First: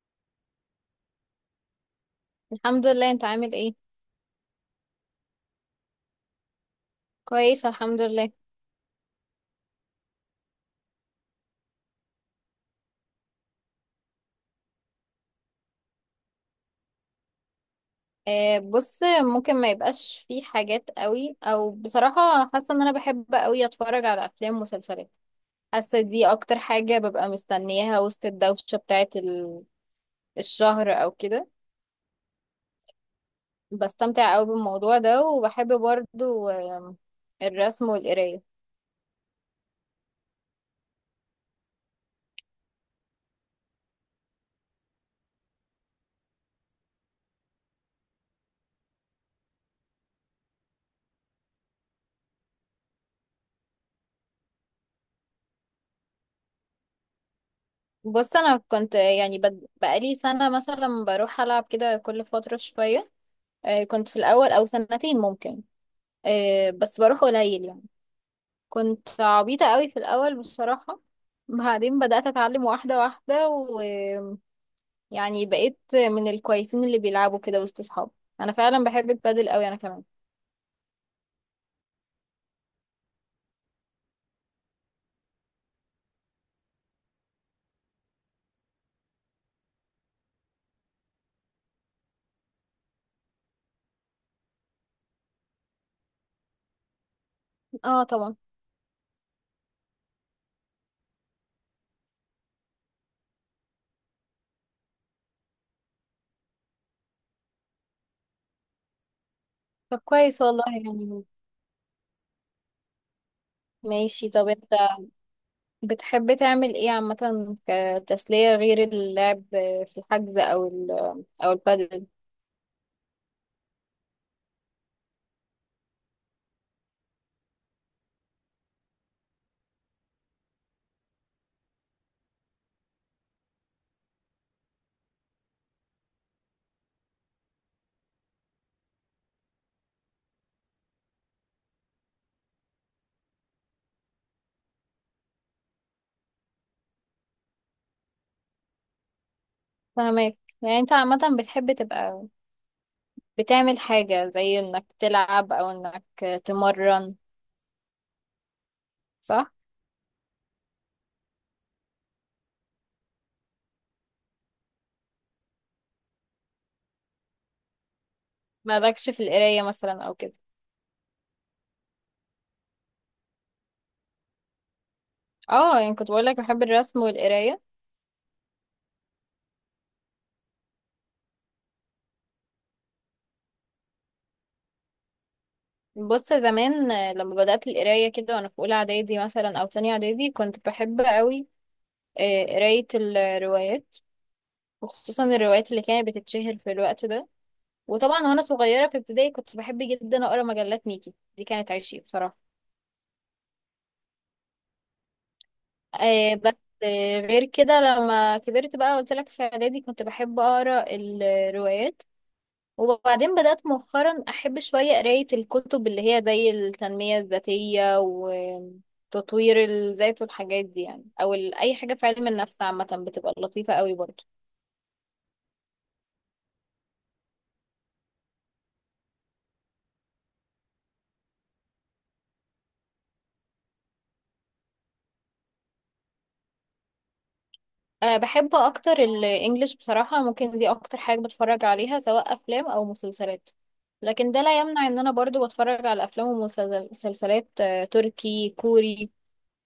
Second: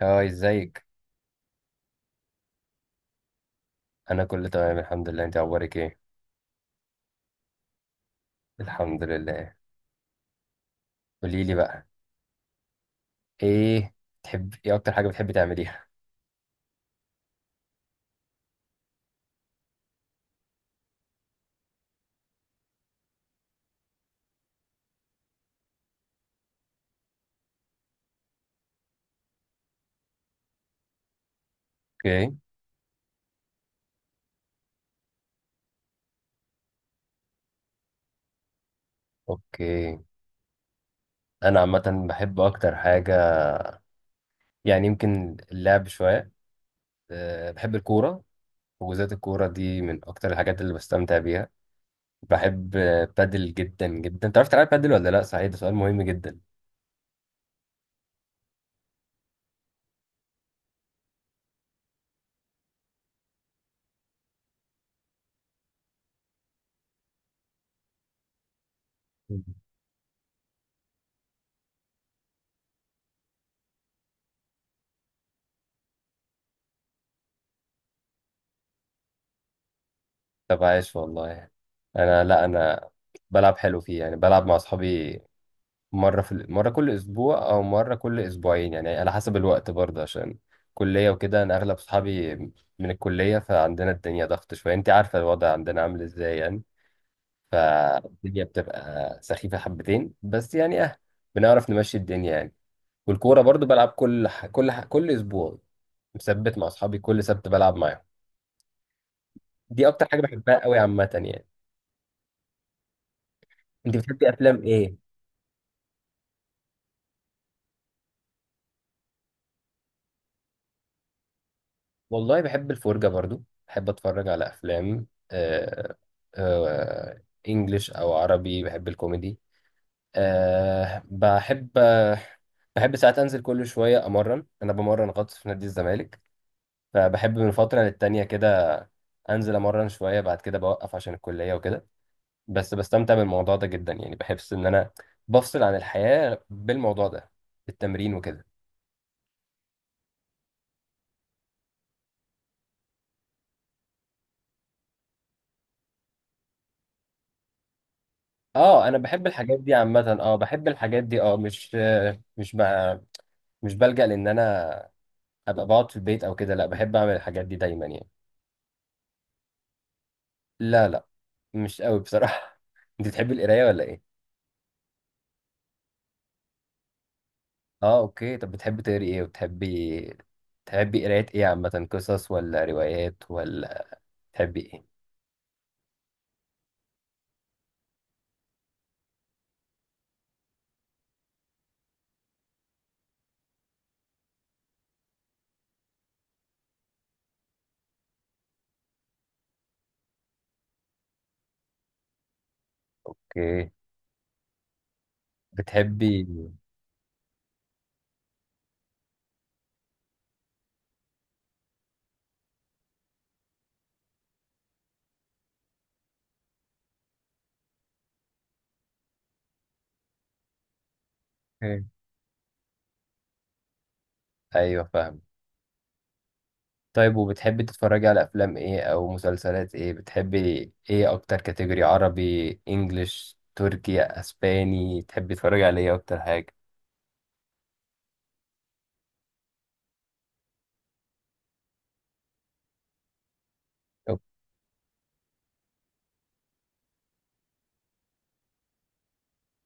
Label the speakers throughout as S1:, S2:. S1: هاي، ازيك؟
S2: الحمد لله. انت عامل ايه؟
S1: انا كله تمام الحمد لله. انت اخبارك ايه؟
S2: كويس الحمد لله.
S1: الحمد لله. قولي لي بقى. ايه؟ تحب ايه؟ اكتر حاجه بتحبي تعمليها؟
S2: آه بص، ممكن ما يبقاش في حاجات قوي او بصراحة حاسة ان انا بحب قوي اتفرج على افلام ومسلسلات. حاسة دي اكتر حاجة ببقى مستنياها وسط الدوشة بتاعة الشهر او كده.
S1: اوكي.
S2: بستمتع قوي بالموضوع ده وبحب برضو الرسم والقراية.
S1: اوكي. انا عامه بحب اكتر حاجه، يعني يمكن اللعب شويه. أه، بحب الكوره، وبالذات الكوره دي من اكتر الحاجات اللي بستمتع بيها. بحب بادل جدا جدا. تعرف تلعب بادل ولا لا؟ صحيح، ده سؤال مهم جدا.
S2: بص انا كنت بقالي سنة مثلا بروح العب كده كل فترة شوية. آه كنت في الاول او سنتين ممكن. بس بروح قليل يعني. كنت
S1: مم.
S2: عبيطة قوي في الأول بصراحة. بعدين بدأت أتعلم واحدة واحدة ويعني بقيت من الكويسين اللي بيلعبوا كده وسط صحابي. أنا فعلا بحب البادل قوي أنا كمان.
S1: طب عايش والله. انا، لا، انا بلعب حلو فيه، يعني بلعب مع اصحابي مرة مرة كل أسبوع أو مرة كل أسبوعين، يعني على حسب الوقت برضه، عشان كلية وكده. أنا أغلب صحابي من الكلية، فعندنا الدنيا ضغط شوية. أنت عارفة الوضع عندنا عامل إزاي يعني.
S2: اه طبعا.
S1: فالدنيا بتبقى سخيفة حبتين، بس يعني أه، بنعرف نمشي الدنيا يعني. والكورة برضه بلعب كل أسبوع، مثبت مع أصحابي. كل سبت بلعب معاهم، دي
S2: طب
S1: أكتر حاجة
S2: كويس
S1: بحبها
S2: والله
S1: قوي عامة
S2: يعني.
S1: يعني. أنت بتحبي
S2: ماشي، طب
S1: أفلام
S2: أنت
S1: إيه؟
S2: بتحب تعمل ايه عامة؟ كتسلية غير اللعب في الحجز أو أو البادل؟
S1: والله بحب الفرجة برضو، بحب اتفرج على افلام آه، انجليش او عربي، بحب الكوميدي. آه، بحب بحب ساعات انزل كل شوية امرن. انا بمرن غطس في نادي الزمالك، فبحب من فترة للتانية كده انزل امرن شوية، بعد كده بوقف عشان الكلية وكده. بس بستمتع بالموضوع ده جدا، يعني بحس ان انا بفصل عن الحياة بالموضوع ده، بالتمرين وكده.
S2: فهمك، يعني أنت عامة بتحب تبقى بتعمل حاجة زي إنك تلعب أو إنك تمرن،
S1: اه، انا بحب
S2: صح؟
S1: الحاجات دي عامة، اه بحب الحاجات دي، اه مش بقى، مش بلجأ لان انا ابقى بقعد في البيت او كده. لا، بحب اعمل الحاجات دي دايما يعني.
S2: مالكش في القراية مثلا أو كده؟
S1: لا، لا، مش قوي بصراحة. انت بتحبي القراية ولا ايه؟
S2: اه يعني كنت بقول لك بحب الرسم والقرايه.
S1: اه، اوكي. طب بتحبي تقري ايه؟ وبتحبي، قراية ايه عامة؟ قصص ولا روايات ولا تحبي ايه؟
S2: بص زمان لما بدات القرايه كده وانا في اولى اعدادي مثلا او تانية اعدادي كنت بحب قوي قرايه الروايات، وخصوصا الروايات اللي كانت بتتشهر في الوقت ده. وطبعا وانا صغيره في ابتدائي كنت بحب جدا اقرا مجلات ميكي، دي كانت عشقي بصراحه.
S1: اوكي. بتحبي
S2: آه، بس آه، غير كده لما كبرت بقى قلت لك في اعدادي كنت بحب اقرا الروايات. وبعدين بدأت مؤخرا أحب شوية قراية الكتب اللي هي زي التنمية الذاتية وتطوير الذات والحاجات دي، يعني أو أي
S1: اوكي.
S2: حاجة في علم النفس عامة بتبقى لطيفة قوي برضه.
S1: ايوه، فاهم. طيب وبتحبي تتفرجي على افلام ايه او مسلسلات ايه؟ بتحبي ايه اكتر؟ كاتيجوري عربي، انجليش، تركي، اسباني، تحبي تتفرجي على ايه اكتر حاجة؟
S2: أه بحب أكتر الإنجليش بصراحة، ممكن دي أكتر حاجة بتفرج عليها سواء أفلام أو مسلسلات.
S1: أوك.
S2: لكن ده لا يمنع إن أنا برضه بتفرج على أفلام ومسلسلات تركي، كوري،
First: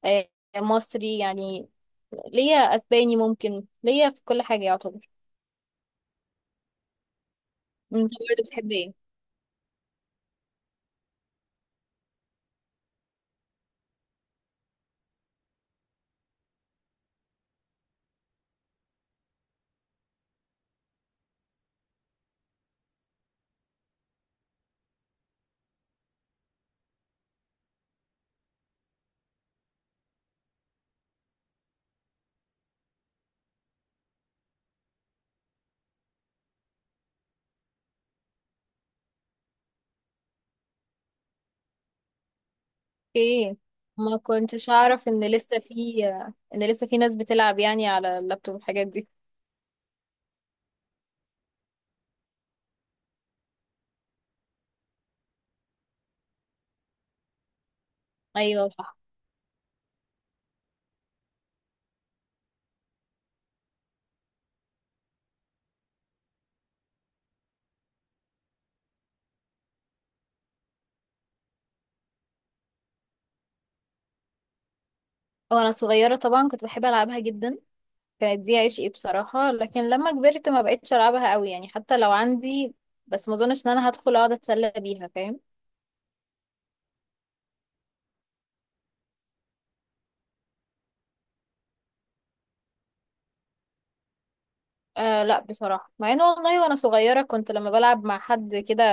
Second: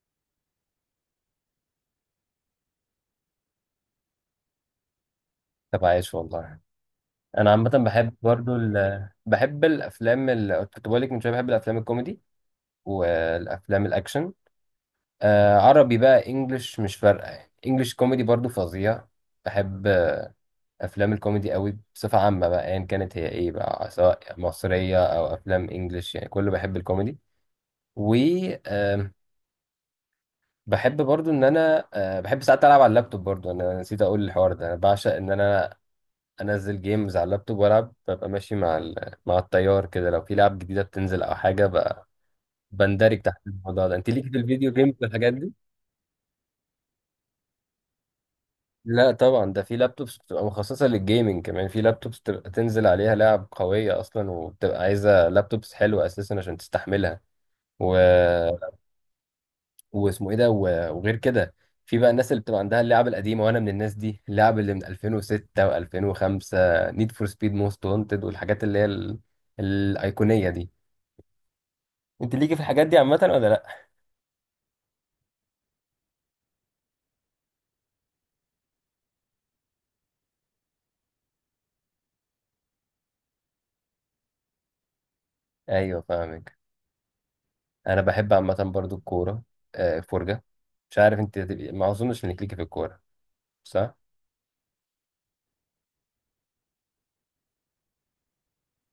S2: آه، مصري يعني. ليا أسباني، ممكن ليا في كل حاجة يعتبر.
S1: طب عايش والله. انا عامه
S2: انت
S1: بحب
S2: برضه
S1: برضو
S2: بتحب ايه؟
S1: بحب الافلام كنت بقول لك من شويه، بحب الافلام الكوميدي والافلام الاكشن. آه، عربي بقى، انجلش، مش فارقه يعني. انجلش كوميدي برضو فظيع. بحب افلام الكوميدي قوي بصفه عامه بقى، ايا يعني كانت هي ايه بقى، سواء مصريه او افلام انجلش، يعني كله بحب الكوميدي. و آم، بحب برضو ان انا بحب ساعات العب على اللابتوب برضو. انا نسيت اقول الحوار ده، انا بعشق ان انا انزل جيمز على اللابتوب والعب، ببقى ماشي مع التيار كده، لو في لعب جديده بتنزل او حاجه بندرج تحت
S2: اوكي،
S1: الموضوع ده. انت
S2: ما
S1: ليك في
S2: كنتش
S1: الفيديو جيمز
S2: اعرف ان
S1: والحاجات دي؟
S2: لسه في ان لسه في ناس بتلعب يعني على اللابتوب والحاجات دي.
S1: لا طبعا، ده في لابتوبس بتبقى مخصصه للجيمنج، كمان في لابتوبس بتبقى تنزل عليها لعب قويه اصلا، وبتبقى عايزه لابتوبس حلوه اساسا عشان تستحملها و...
S2: ايوه صح.
S1: واسمه ايه ده وغير كده، في بقى الناس اللي بتبقى عندها اللعب القديمه، وانا من الناس دي. اللعب اللي من 2006 و2005، نيد فور سبيد موست وانتد، والحاجات اللي هي الايقونيه دي. انت ليكي في الحاجات دي عامه ولا لا؟
S2: وانا صغيره طبعا كنت بحب العبها جدا، كانت دي عشقي بصراحه. لكن لما كبرت ما بقتش العبها قوي يعني حتى لو عندي. بس ما اظنش ان انا هدخل اقعد اتسلى بيها، فاهم؟
S1: ايوه، فاهمك. انا بحب عامه برضو الكوره، فرجه. مش عارف انت هتبقي، ما اظنش انك ليكي في الكوره، صح؟
S2: آه لا بصراحه، مع ان والله وانا صغيره كنت لما بلعب مع حد كده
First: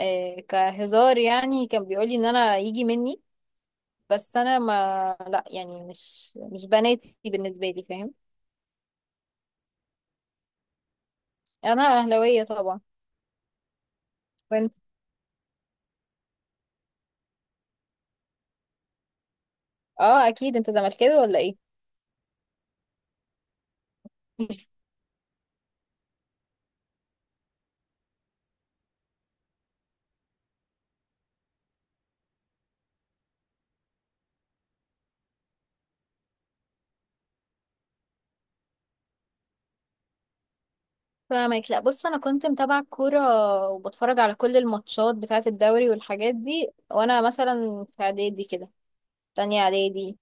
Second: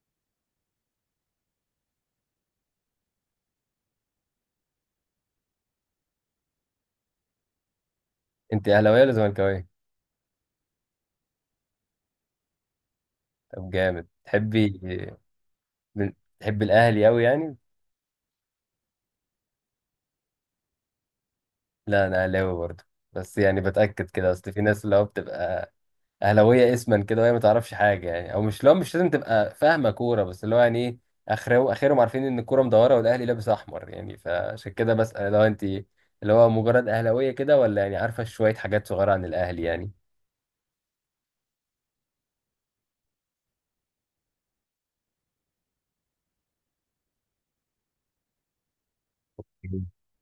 S2: آه كهزار يعني كان بيقولي ان انا يجي مني، بس انا ما لا يعني مش بناتي بالنسبه لي، فاهم؟
S1: انت اهلاويه ولا زملكاويه؟
S2: انا اهلاويه طبعا.
S1: طب جامد.
S2: وانت؟
S1: من- تحبي الاهلي قوي يعني.
S2: اه اكيد. انت زملكاوي ولا ايه؟
S1: لا، انا اهلاوي برضو، بس يعني بتاكد كده، اصل في ناس اللي هو بتبقى اهلاويه اسما كده، وهي ما تعرفش حاجه يعني، او مش، لو مش لازم تبقى فاهمه كوره، بس اللي هو يعني ايه، اخرهم عارفين ان الكوره مدوره والاهلي لابس احمر يعني، فعشان كده بسال لو انت اللي هو مجرد اهلاويه كده، ولا يعني عارفه شويه حاجات صغيره عن الاهلي يعني.
S2: فاهمك. لا بص، انا كنت متابعه الكوره وبتفرج على كل الماتشات بتاعه الدوري والحاجات دي وانا مثلا في اعدادي كده، تانية
S1: مم.
S2: اعدادي،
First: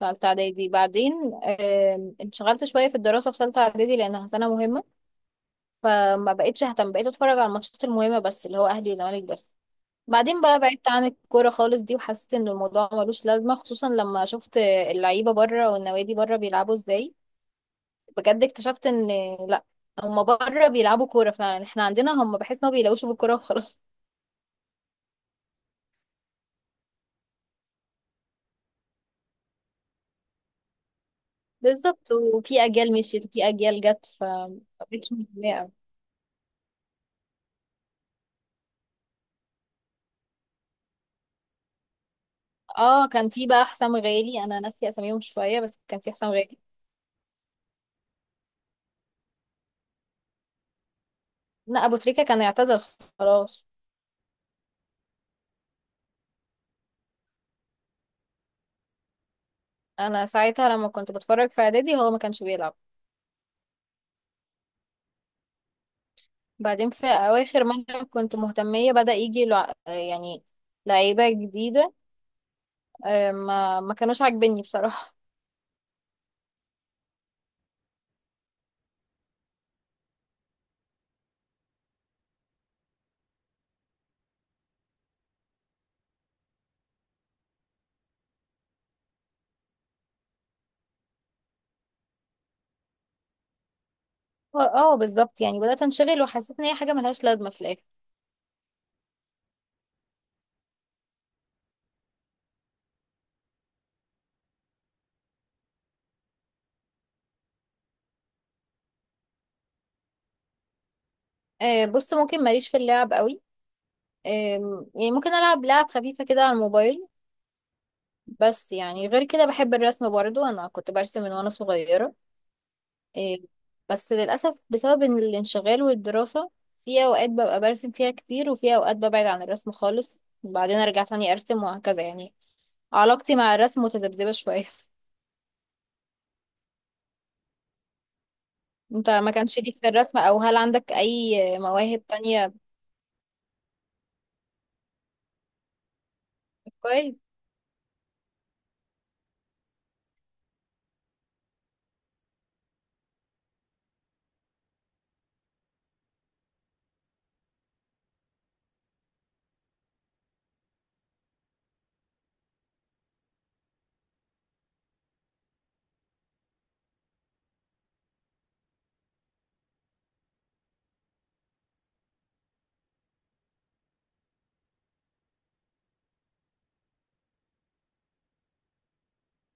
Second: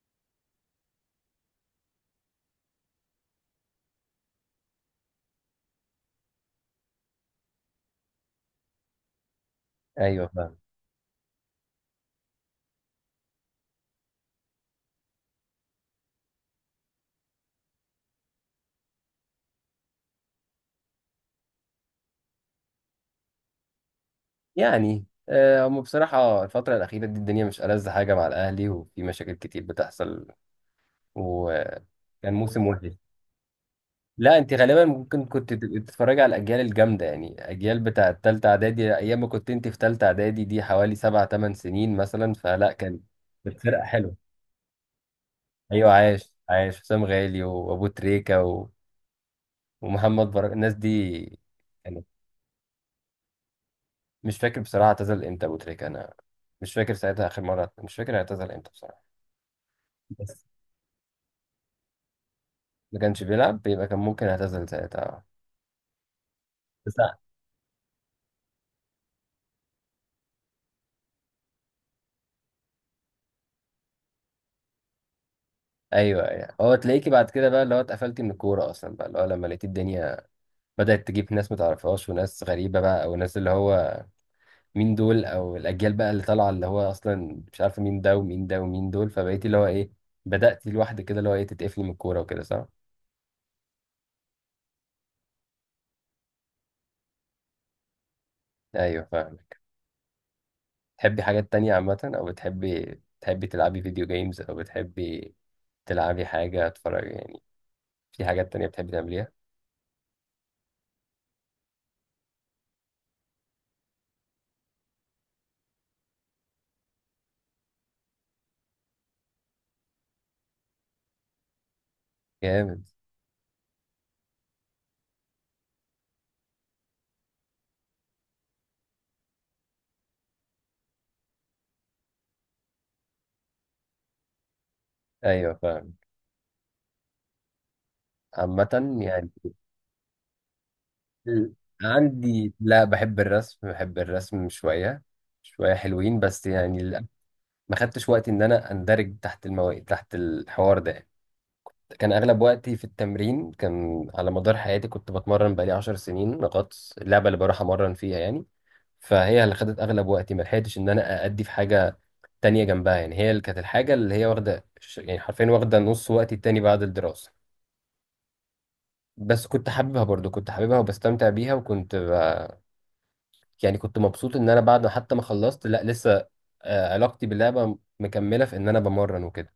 S2: تالتة اعدادي. بعدين انشغلت شويه في الدراسه في تالتة اعدادي لانها سنه مهمه، فما بقتش اهتم. بقيت اتفرج على الماتشات المهمه بس اللي هو اهلي وزمالك بس.
S1: ايوه،
S2: بعدين
S1: فاهم.
S2: بقى بعدت عن الكوره خالص دي، وحسيت ان الموضوع ملوش لازمه، خصوصا لما شفت اللعيبه بره والنوادي بره بيلعبوا ازاي. بجد اكتشفت ان لا، هما بره بيلعبوا كورة فعلا، احنا عندنا هما بحس ان هما بيلعبوش بالكورة وخلاص.
S1: يعني هم بصراحه الفتره الاخيره دي الدنيا مش ألذ حاجه مع الاهلي، وفي مشاكل كتير بتحصل، وكان
S2: بالظبط، وفي
S1: موسم وحش.
S2: اجيال مشيت وفي اجيال جت ف
S1: لا، انت غالبا
S2: مبقتش
S1: ممكن كنت
S2: متضايقة أوي.
S1: تتفرج على الاجيال الجامده، يعني اجيال بتاع التالتة اعدادي، ايام ما كنت انت في تالتة اعدادي، دي حوالي 7 أو 8 سنين مثلا، فلا كان
S2: اه كان في
S1: كانت
S2: بقى
S1: فرقه
S2: حسام
S1: حلوه.
S2: غالي، انا ناسيه اساميهم شوية بس
S1: ايوه،
S2: كان في حسام
S1: عاش
S2: غالي.
S1: عاش حسام غالي وابو تريكه ومحمد بركه، الناس دي
S2: لا ابو
S1: يعني.
S2: تريكة كان يعتزل خلاص.
S1: مش فاكر بصراحه اعتزل امتى ابو تريكه. انا مش فاكر ساعتها اخر مره، مش فاكر اعتزل امتى بصراحه.
S2: انا
S1: بس
S2: ساعتها لما كنت بتفرج في اعدادي هو ما كانش بيلعب.
S1: ما كانش بيلعب، يبقى كان ممكن اعتزل ساعتها.
S2: بعدين
S1: بس،
S2: في اواخر ما أنا كنت مهتمية بدأ يجي لعيبة جديدة. ما كانوش عاجبني بصراحة.
S1: ايوه، ايوه. هو تلاقيكي بعد كده بقى اللي هو اتقفلتي من الكوره اصلا بقى، اللي هو لما لقيتي الدنيا بدأت تجيب ناس متعرفهاش وناس غريبة بقى، أو ناس اللي هو مين دول، أو الأجيال بقى اللي طالعة اللي هو أصلا مش عارفة مين ده ومين ده ومين دول، فبقيتي اللي هو إيه، بدأتي لوحدك كده اللي هو إيه، تتقفلي من الكورة وكده، صح؟
S2: اه بالظبط، يعني بدأت انشغل وحسيت ان هي حاجة ملهاش لازمة في الآخر.
S1: أيوه، فاهمك. تحبي حاجات تانية عامة؟ أو بتحبي، تلعبي فيديو جيمز؟ أو بتحبي تلعبي حاجة، تتفرجي يعني؟ في حاجات تانية بتحبي تعمليها؟
S2: آه بص، ممكن ماليش في اللعب قوي. يعني ممكن ألعب لعب خفيفة كده على الموبايل. بس يعني غير كده بحب الرسم برضو، أنا كنت برسم من وأنا صغيرة.
S1: جامد.
S2: آه بس للأسف بسبب إن الانشغال والدراسة في أوقات ببقى برسم فيها كتير، وفي أوقات ببعد عن الرسم خالص وبعدين أرجع تاني أرسم وهكذا يعني. علاقتي مع الرسم متذبذبة شوية.
S1: أيوه، فاهم. عامة
S2: انت
S1: يعني
S2: ما كانش ليك في الرسم، او هل عندك اي
S1: ال-
S2: مواهب
S1: عندي،
S2: تانية
S1: لا بحب الرسم شوية شوية، حلوين بس يعني.
S2: بتقال؟
S1: ما خدتش وقتي ان انا اندرج تحت المواقف، تحت الحوار ده. كان اغلب وقتي في التمرين، كان على مدار حياتي كنت بتمرن. بقالي 10 سنين غطس، اللعبه اللي بروح امرن فيها يعني، فهي اللي خدت اغلب وقتي. ما لحقتش ان انا ادي في حاجه تانية جنبها يعني، هي اللي كانت الحاجه اللي هي واخده يعني حرفيا واخده نص وقتي التاني بعد الدراسه. بس كنت حاببها برضو، كنت حاببها وبستمتع بيها، وكنت يعني كنت مبسوط ان انا بعد ما حتى ما خلصت، لا لسه علاقتي باللعبه مكمله، في ان انا بمرن وكده.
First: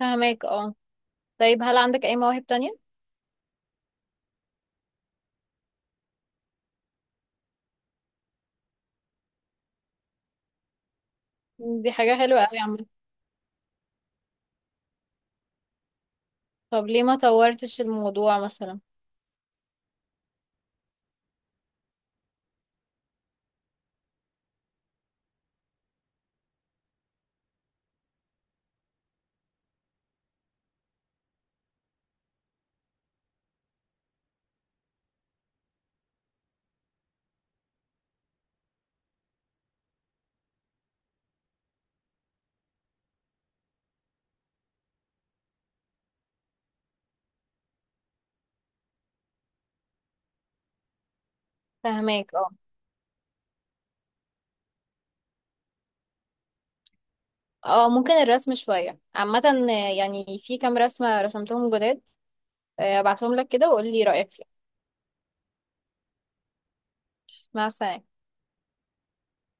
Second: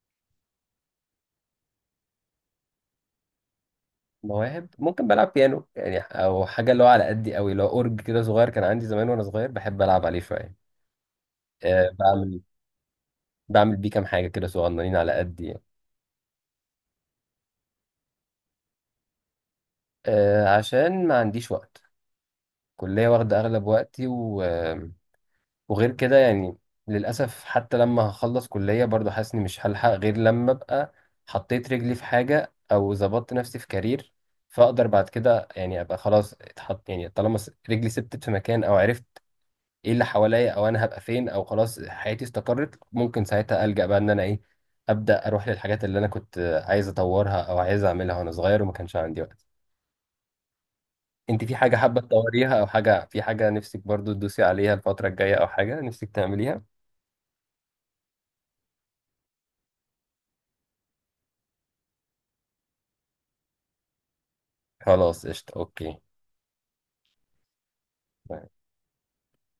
S2: فهماك اه. طيب هل عندك أي مواهب تانية؟
S1: مواهب ممكن بلعب بيانو يعني، او حاجه اللي هو على قدي قوي، اللي هو اورج كده صغير كان عندي زمان وانا صغير، بحب العب عليه شويه. أه،
S2: دي حاجة
S1: بعمل
S2: حلوة أوي عامة.
S1: بعمل بيه كام حاجه كده صغننين، على قدي يعني.
S2: طب ليه ما طورتش الموضوع مثلا؟
S1: أه عشان ما عنديش وقت. كليه واخده اغلب وقتي وغير كده يعني، للاسف حتى لما هخلص كليه برضو حاسس اني مش هلحق، غير لما ابقى حطيت رجلي في حاجه، او ظبطت نفسي في كارير، فاقدر بعد كده يعني ابقى خلاص اتحط، يعني طالما رجلي ثبتت في مكان، او عرفت ايه اللي حواليا، او انا هبقى فين، او خلاص حياتي استقرت، ممكن ساعتها ألجأ بقى ان انا ايه، ابدا اروح للحاجات اللي انا كنت عايز اطورها او عايز اعملها وانا صغير وما كانش عندي وقت. انت في حاجه حابه
S2: فهماك اه.
S1: تطوريها؟ او حاجه، في حاجه نفسك برضو تدوسي عليها الفتره الجايه، او حاجه نفسك تعمليها؟
S2: اه ممكن الرسم شوية عامة. يعني في كام رسمة رسمتهم جداد، ابعتهم لك كده وقولي رأيك فيهم.
S1: خلاص، قشطه، اوكي.
S2: مع السلامة.